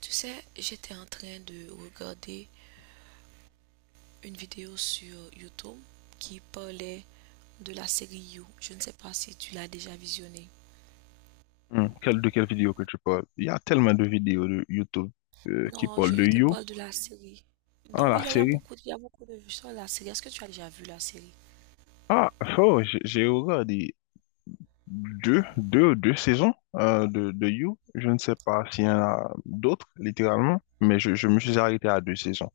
Tu sais, j'étais en train de regarder une vidéo sur YouTube qui parlait de la série You. Je ne sais pas si tu l'as déjà visionnée. De quelle vidéo que tu parles? Il y a tellement de vidéos de YouTube qui Non, parlent je, de je te You, parle de la série. ah, Non, oui, la il y a série. beaucoup, il y a beaucoup de vues sur la série. Est-ce que tu as déjà vu la série? Ah, oh, j'ai regardé deux saisons de You. Je ne sais pas s'il y en a d'autres, littéralement, mais je me suis arrêté à deux saisons.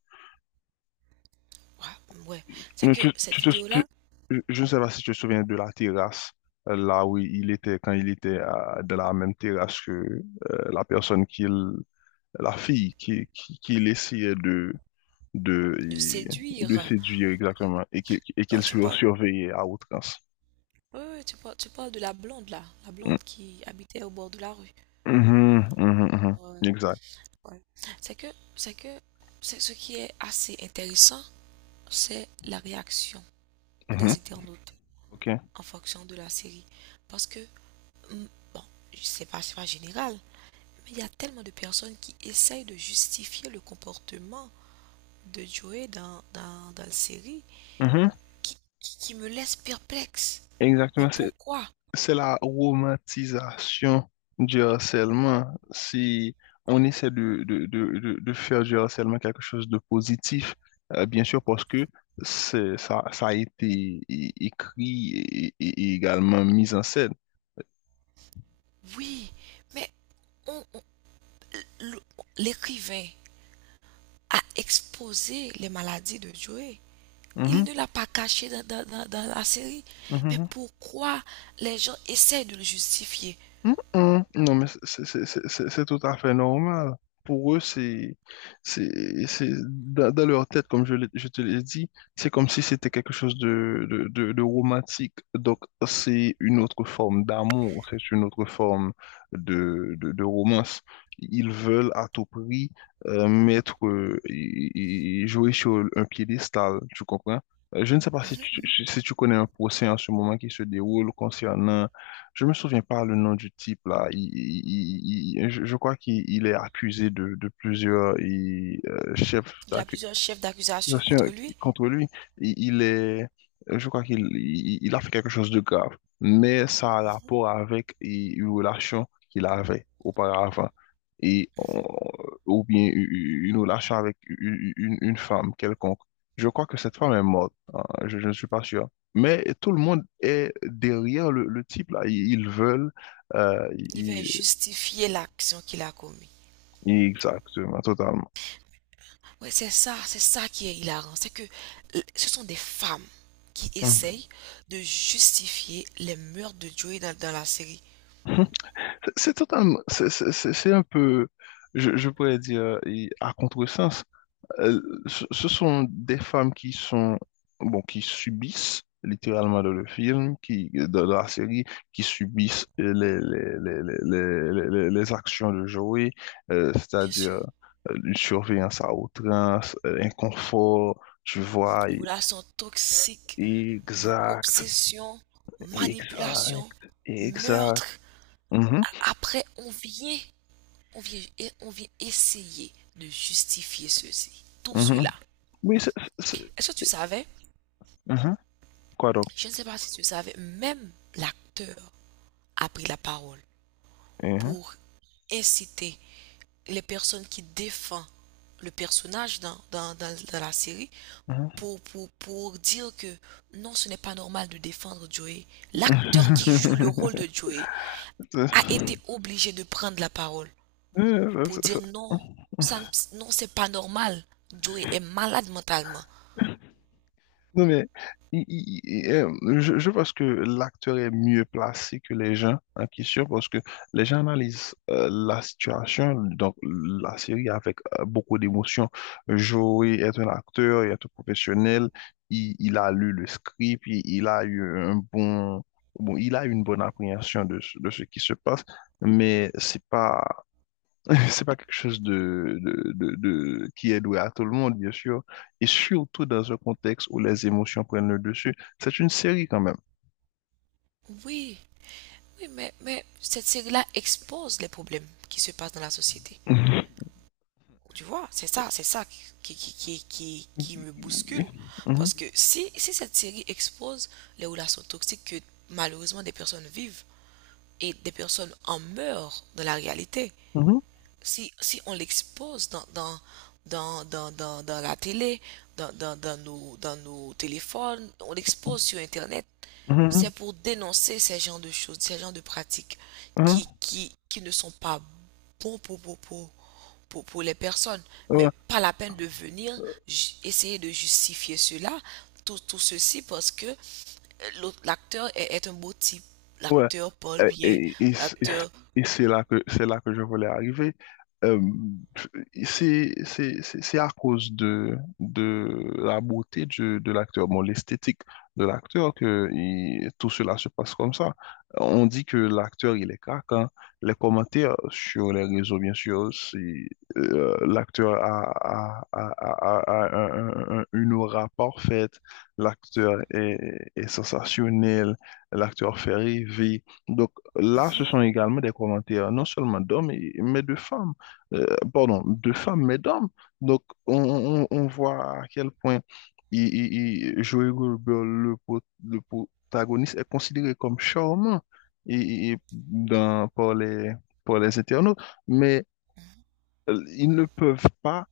Ouais, ouais. C'est Mais que cette vidéo-là, je ne sais pas si tu te souviens de la terrasse, là où il était, quand il était de la même terrasse que la personne qu'il, la fille qu'il essayait de de, de séduire. séduire exactement et qu'elle Non, tu soit parles. surveillée à outrance. Oui, oui, tu parles de la blonde là, la Mm. blonde qui habitait au bord de la rue. Mhm, mhm, mhm. Ouais, Exact. ouais. C'est que, c'est que, c'est ce qui est assez intéressant, c'est la réaction Mhm. des internautes OK. en fonction de la série. Parce que, bon, c'est pas général, mais il y a tellement de personnes qui essayent de justifier le comportement de Joey dans la série Mhm. qui me laisse perplexe. Mais Exactement. C'est, pourquoi? c'est la romantisation du harcèlement. Si on essaie de faire du harcèlement quelque chose de positif, bien sûr, parce que ça a été écrit et également mis en scène. Oui, mais on- on- le- l'écrivain a exposé les maladies de Joey. Il Mhm, ne l'a pas caché dans la série. mhm, Mais mhm. pourquoi les gens essayent de le justifier? Mm, mm. Non, mais c'est tout à fait normal. Pour eux, c'est, dans leur tête, comme je te l'ai dit, c'est comme si c'était quelque chose de romantique. Donc, c'est une autre forme d'amour, c'est une autre forme de romance. Ils veulent à tout prix mettre, et jouer sur un piédestal, tu comprends? Je ne sais pas si tu, Mhm. si si tu connais un procès en ce moment qui se déroule concernant je me souviens pas le nom du type là. Je crois qu'il il est accusé de plusieurs chefs Il y a d'accusations. plusieurs chefs Bien d'accusation sûr, contre lui. contre lui, il, il est, je crois qu'il il a fait quelque chose de grave, mais ça a rapport avec une relation qu'il avait auparavant, et, on- ou bien u- une relation avec une femme quelconque. Je crois que cette femme est morte, hein, je ne suis pas sûr. Mais tout le monde est derrière le type là, ils veulent, euh, Il va ils justifier l'action qu'il a commise. Exactement, totalement. Oui, c'est ça qui est hilarant. C'est que ce sont des femmes qui essayent de justifier les meurtres de Joey dans la série. Mhm. C'est totalement, c'est un peu, je pourrais dire, et à contresens. Euh, ce sont des femmes qui sont, bon, qui subissent littéralement dans le film, qui, dans la série, qui subissent les actions de Joey, Bien c'est-à-dire sûr. Une surveillance à outrance, un tu vois, Relations toxiques, exact, obsession, exact, manipulation, exact. meurtre. Mhm, Après, on vient, on vient essayer de justifier ceci, tout mhm. cela. Oui, c'est- c'est- Est-ce que tu savais? mhm. Quoi donc? Je ne sais pas si tu savais, même l'acteur a pris la parole Hein, pour inciter les personnes qui défendent le personnage dans la série hein. pour dire que non, ce n'est pas normal de défendre Joey. L'acteur qui joue le rôle de Joey Ça, ça, a été obligé de prendre la parole ça, pour dire ça. non, ça, non, c'est pas normal. Joey est malade mentalement. Non mais il- il- il- euh, je pense que l'acteur est mieux placé que les gens en question parce que les gens analysent la situation, donc la série avec beaucoup d'émotion. Joey est un acteur, il est un professionnel, il a lu le script, il a eu bon, il a une bonne appréhension de ce qui se passe, mais c'est pas C'est pas quelque chose qui est loué à tout le monde, bien sûr, et surtout dans un contexte où les émotions prennent le dessus. C'est une série quand même. Oui, oui, mais cette série-là expose les problèmes qui se passent dans la société. Mhm. Tu vois, c'est ça qui me bouscule. Mhm. Parce que si cette série expose les relations toxiques que malheureusement des personnes vivent et des personnes en meurent dans la réalité, Mhm. Si on l'expose dans la télé, dans nos téléphones, on l'expose sur Internet, Mhm. c'est pour dénoncer ces genres de choses, ces genres de pratiques qui, Mhm. qui, qui ne sont pas bons pour les personnes. Ouais. Mais pas la peine de venir essayer de justifier cela, tout ceci, parce que l'acteur est, est un beau type. Ouais, L'acteur parle euh, bien, et, et, c- et c- l'acteur... et c'est là que je voulais arriver. Euh, c'est à cause de la beauté de l'acteur, bon, l'esthétique de l'acteur que tout cela se passe comme ça. On dit que l'acteur, il est craquant. Les commentaires sur les réseaux, bien sûr, l'acteur a une aura parfaite, l'acteur est sensationnel. L'acteur Ferry vit. Donc là, ce sont également des commentaires non seulement d'hommes, mais de femmes. Euh, Pardon, de femmes, mais d'hommes. Donc on voit à quel point il, il- Joey Goldberg, le protagoniste, est considéré comme charmant et, et- dans, par les, par les internautes, mais ils ne peuvent pas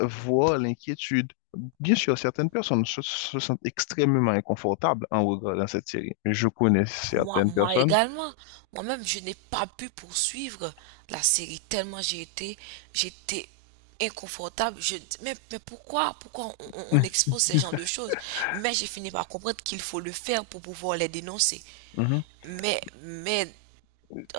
voient l'inquiétude. Bien sûr, certaines personnes se sentent extrêmement inconfortables en regardant cette série. Je connais Moi, certaines moi personnes. également, moi-même, je n'ai pas pu poursuivre la série tellement j'étais inconfortable. Je, mais pourquoi, pourquoi on expose ces genres de choses? Mais j'ai fini par comprendre qu'il faut le faire pour pouvoir les dénoncer. Mhm. Mais,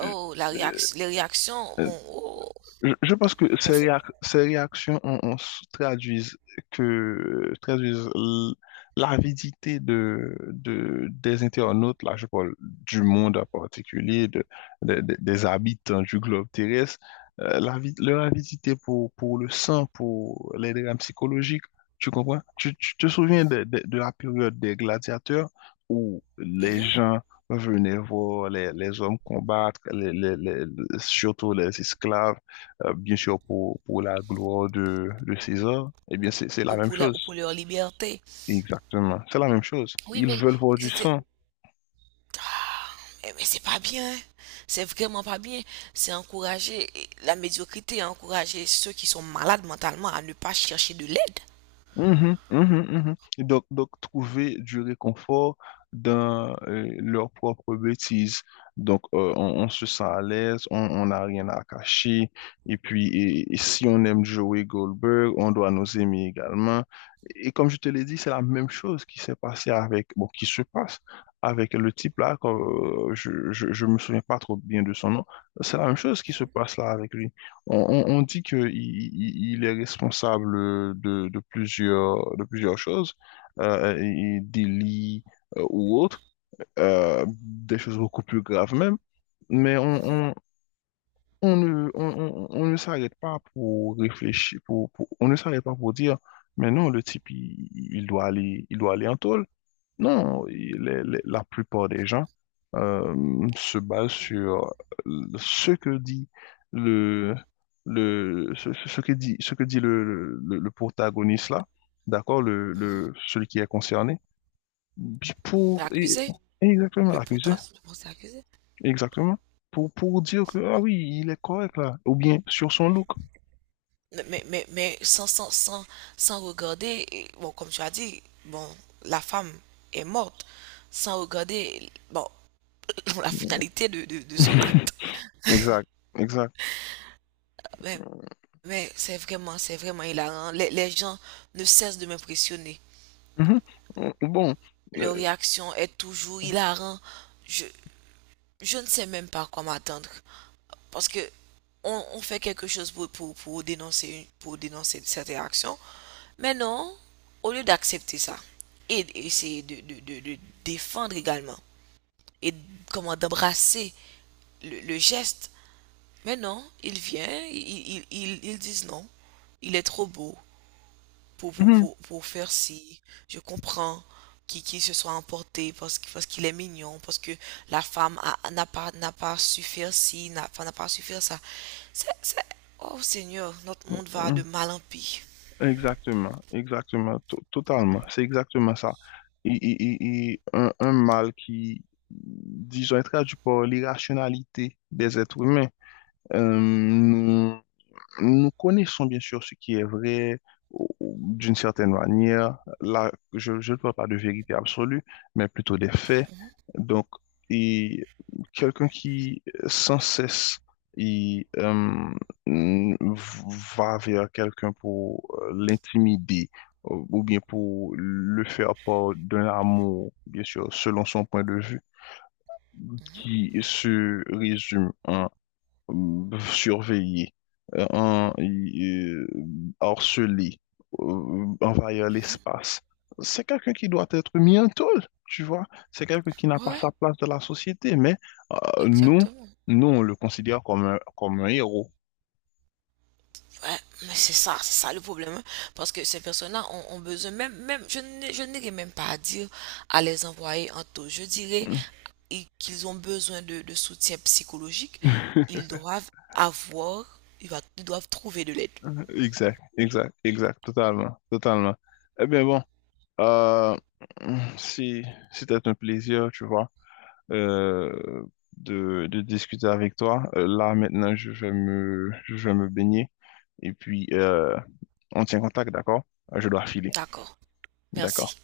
oh, la Euh, réaction, les réactions, euh, mon, oh, je pense que on fait... ces réactions traduisent que traduisent l'avidité de des internautes, là je parle du monde en particulier, des habitants du globe terrestre, leur avidité pour le sang, pour les drames psychologiques, tu comprends? Tu te souviens de la période des gladiateurs où les Mhm. gens venaient voir les hommes combattre, surtout les esclaves bien sûr pour la gloire de César, eh bien c'est la Ou même pour la, chose. ou pour leur liberté. Exactement, c'est la même chose. Oui, Ils mais veulent voir du c'était... sang. Eh, mais c'est pas bien, hein. C'est vraiment pas bien. C'est encourager la médiocrité, encourager ceux qui sont malades mentalement à ne pas chercher de l'aide. Mhm, mhm, mhm. Et donc, trouver du réconfort dans leur propre bêtise. Donc, on se sent à l'aise, on n'a rien à cacher. Et puis, si on aime Joey Goldberg, on doit nous aimer également. Et comme je te l'ai dit, c'est la même chose qui s'est passée avec, bon, qui se passe avec le type là, quand, je me souviens pas trop bien de son nom. C'est la même chose qui se passe là avec lui. On dit qu'il il est responsable de plusieurs choses, et délits, ou autres, des choses beaucoup plus graves même, mais on, Mhm, on, on ne, on, on- on ne s'arrête pas pour réfléchir, on ne s'arrête pas pour dire, mais non, le type, il doit aller en taule. Non, la plupart des gens euh, se basent sur ce que dit le, le protagoniste là, d'accord, mhm. le celui qui est concerné, puis pour et, L'accuser, exactement le l'accusé, potentiel, bon, c'est accusé. exactement pour dire que ah oui il est correct là, ou bien sur son look. Mais, sans, sans, sans, sans regarder, et, bon, comme tu as dit, bon, la femme est morte sans regarder, bon, la finalité de son acte. Exact, exact. Mais, mais c'est vraiment hilarant. Les gens ne cessent de m'impressionner. Mhm. Bon, Leur euh, réaction est toujours hilarant. Je, je ne sais même pas à quoi m'attendre. Parce que on fait quelque chose pour dénoncer, pour dénoncer cette réaction. Mais non, au lieu d'accepter ça et d'essayer de défendre également et comment d'embrasser le geste. Mais non, il vient, ils disent non, il est trop beau, pour faire ci, je comprends qu'il se soit emporté parce qu'il est mignon, parce que n'a pas, n'a pas su faire ci, n'a enfin, n'a pas su faire ça. C'est... Oh Seigneur, notre monde va de mhm. mal en pis. Exactement, exactement, totalement. C'est exactement ça. Et un mal qui, disons, est traduit par l'irrationalité des êtres humains. Euh, Nous connaissons bien sûr ce qui est vrai ou d'une certaine manière. Là, je ne parle pas de vérité absolue, mais plutôt des faits. Mhm, Donc, et quelqu'un qui sans cesse il, euh, mm, va vers quelqu'un pour l'intimider ou bien pour le faire part d'un amour, bien sûr, selon son point de vue, mhm, qui se résume surveiller, euh, en- euh, harceler, envahir mhm. l'espace. C'est quelqu'un qui doit être mis en taule, tu vois. C'est quelqu'un qui n'a pas Ouais, sa place dans la société, mais euh, nous, exactement. nous, on le considère comme comme un héros. Ouais, mais c'est ça le problème, hein. Parce que ces personnes-là ont, ont besoin, même, je n'irai même pas à dire à les envoyer en taux. Je dirais qu'ils ont besoin de soutien psychologique. Ils doivent avoir, ils doivent trouver de l'aide. Exact, exact, exact, totalement, totalement. Eh bien bon, euh, si c'était un plaisir, tu vois. euh, de, de, discuter avec toi. Là, maintenant, je vais me baigner et puis on tient contact, d'accord? Je dois filer, D'accord. d'accord? Merci.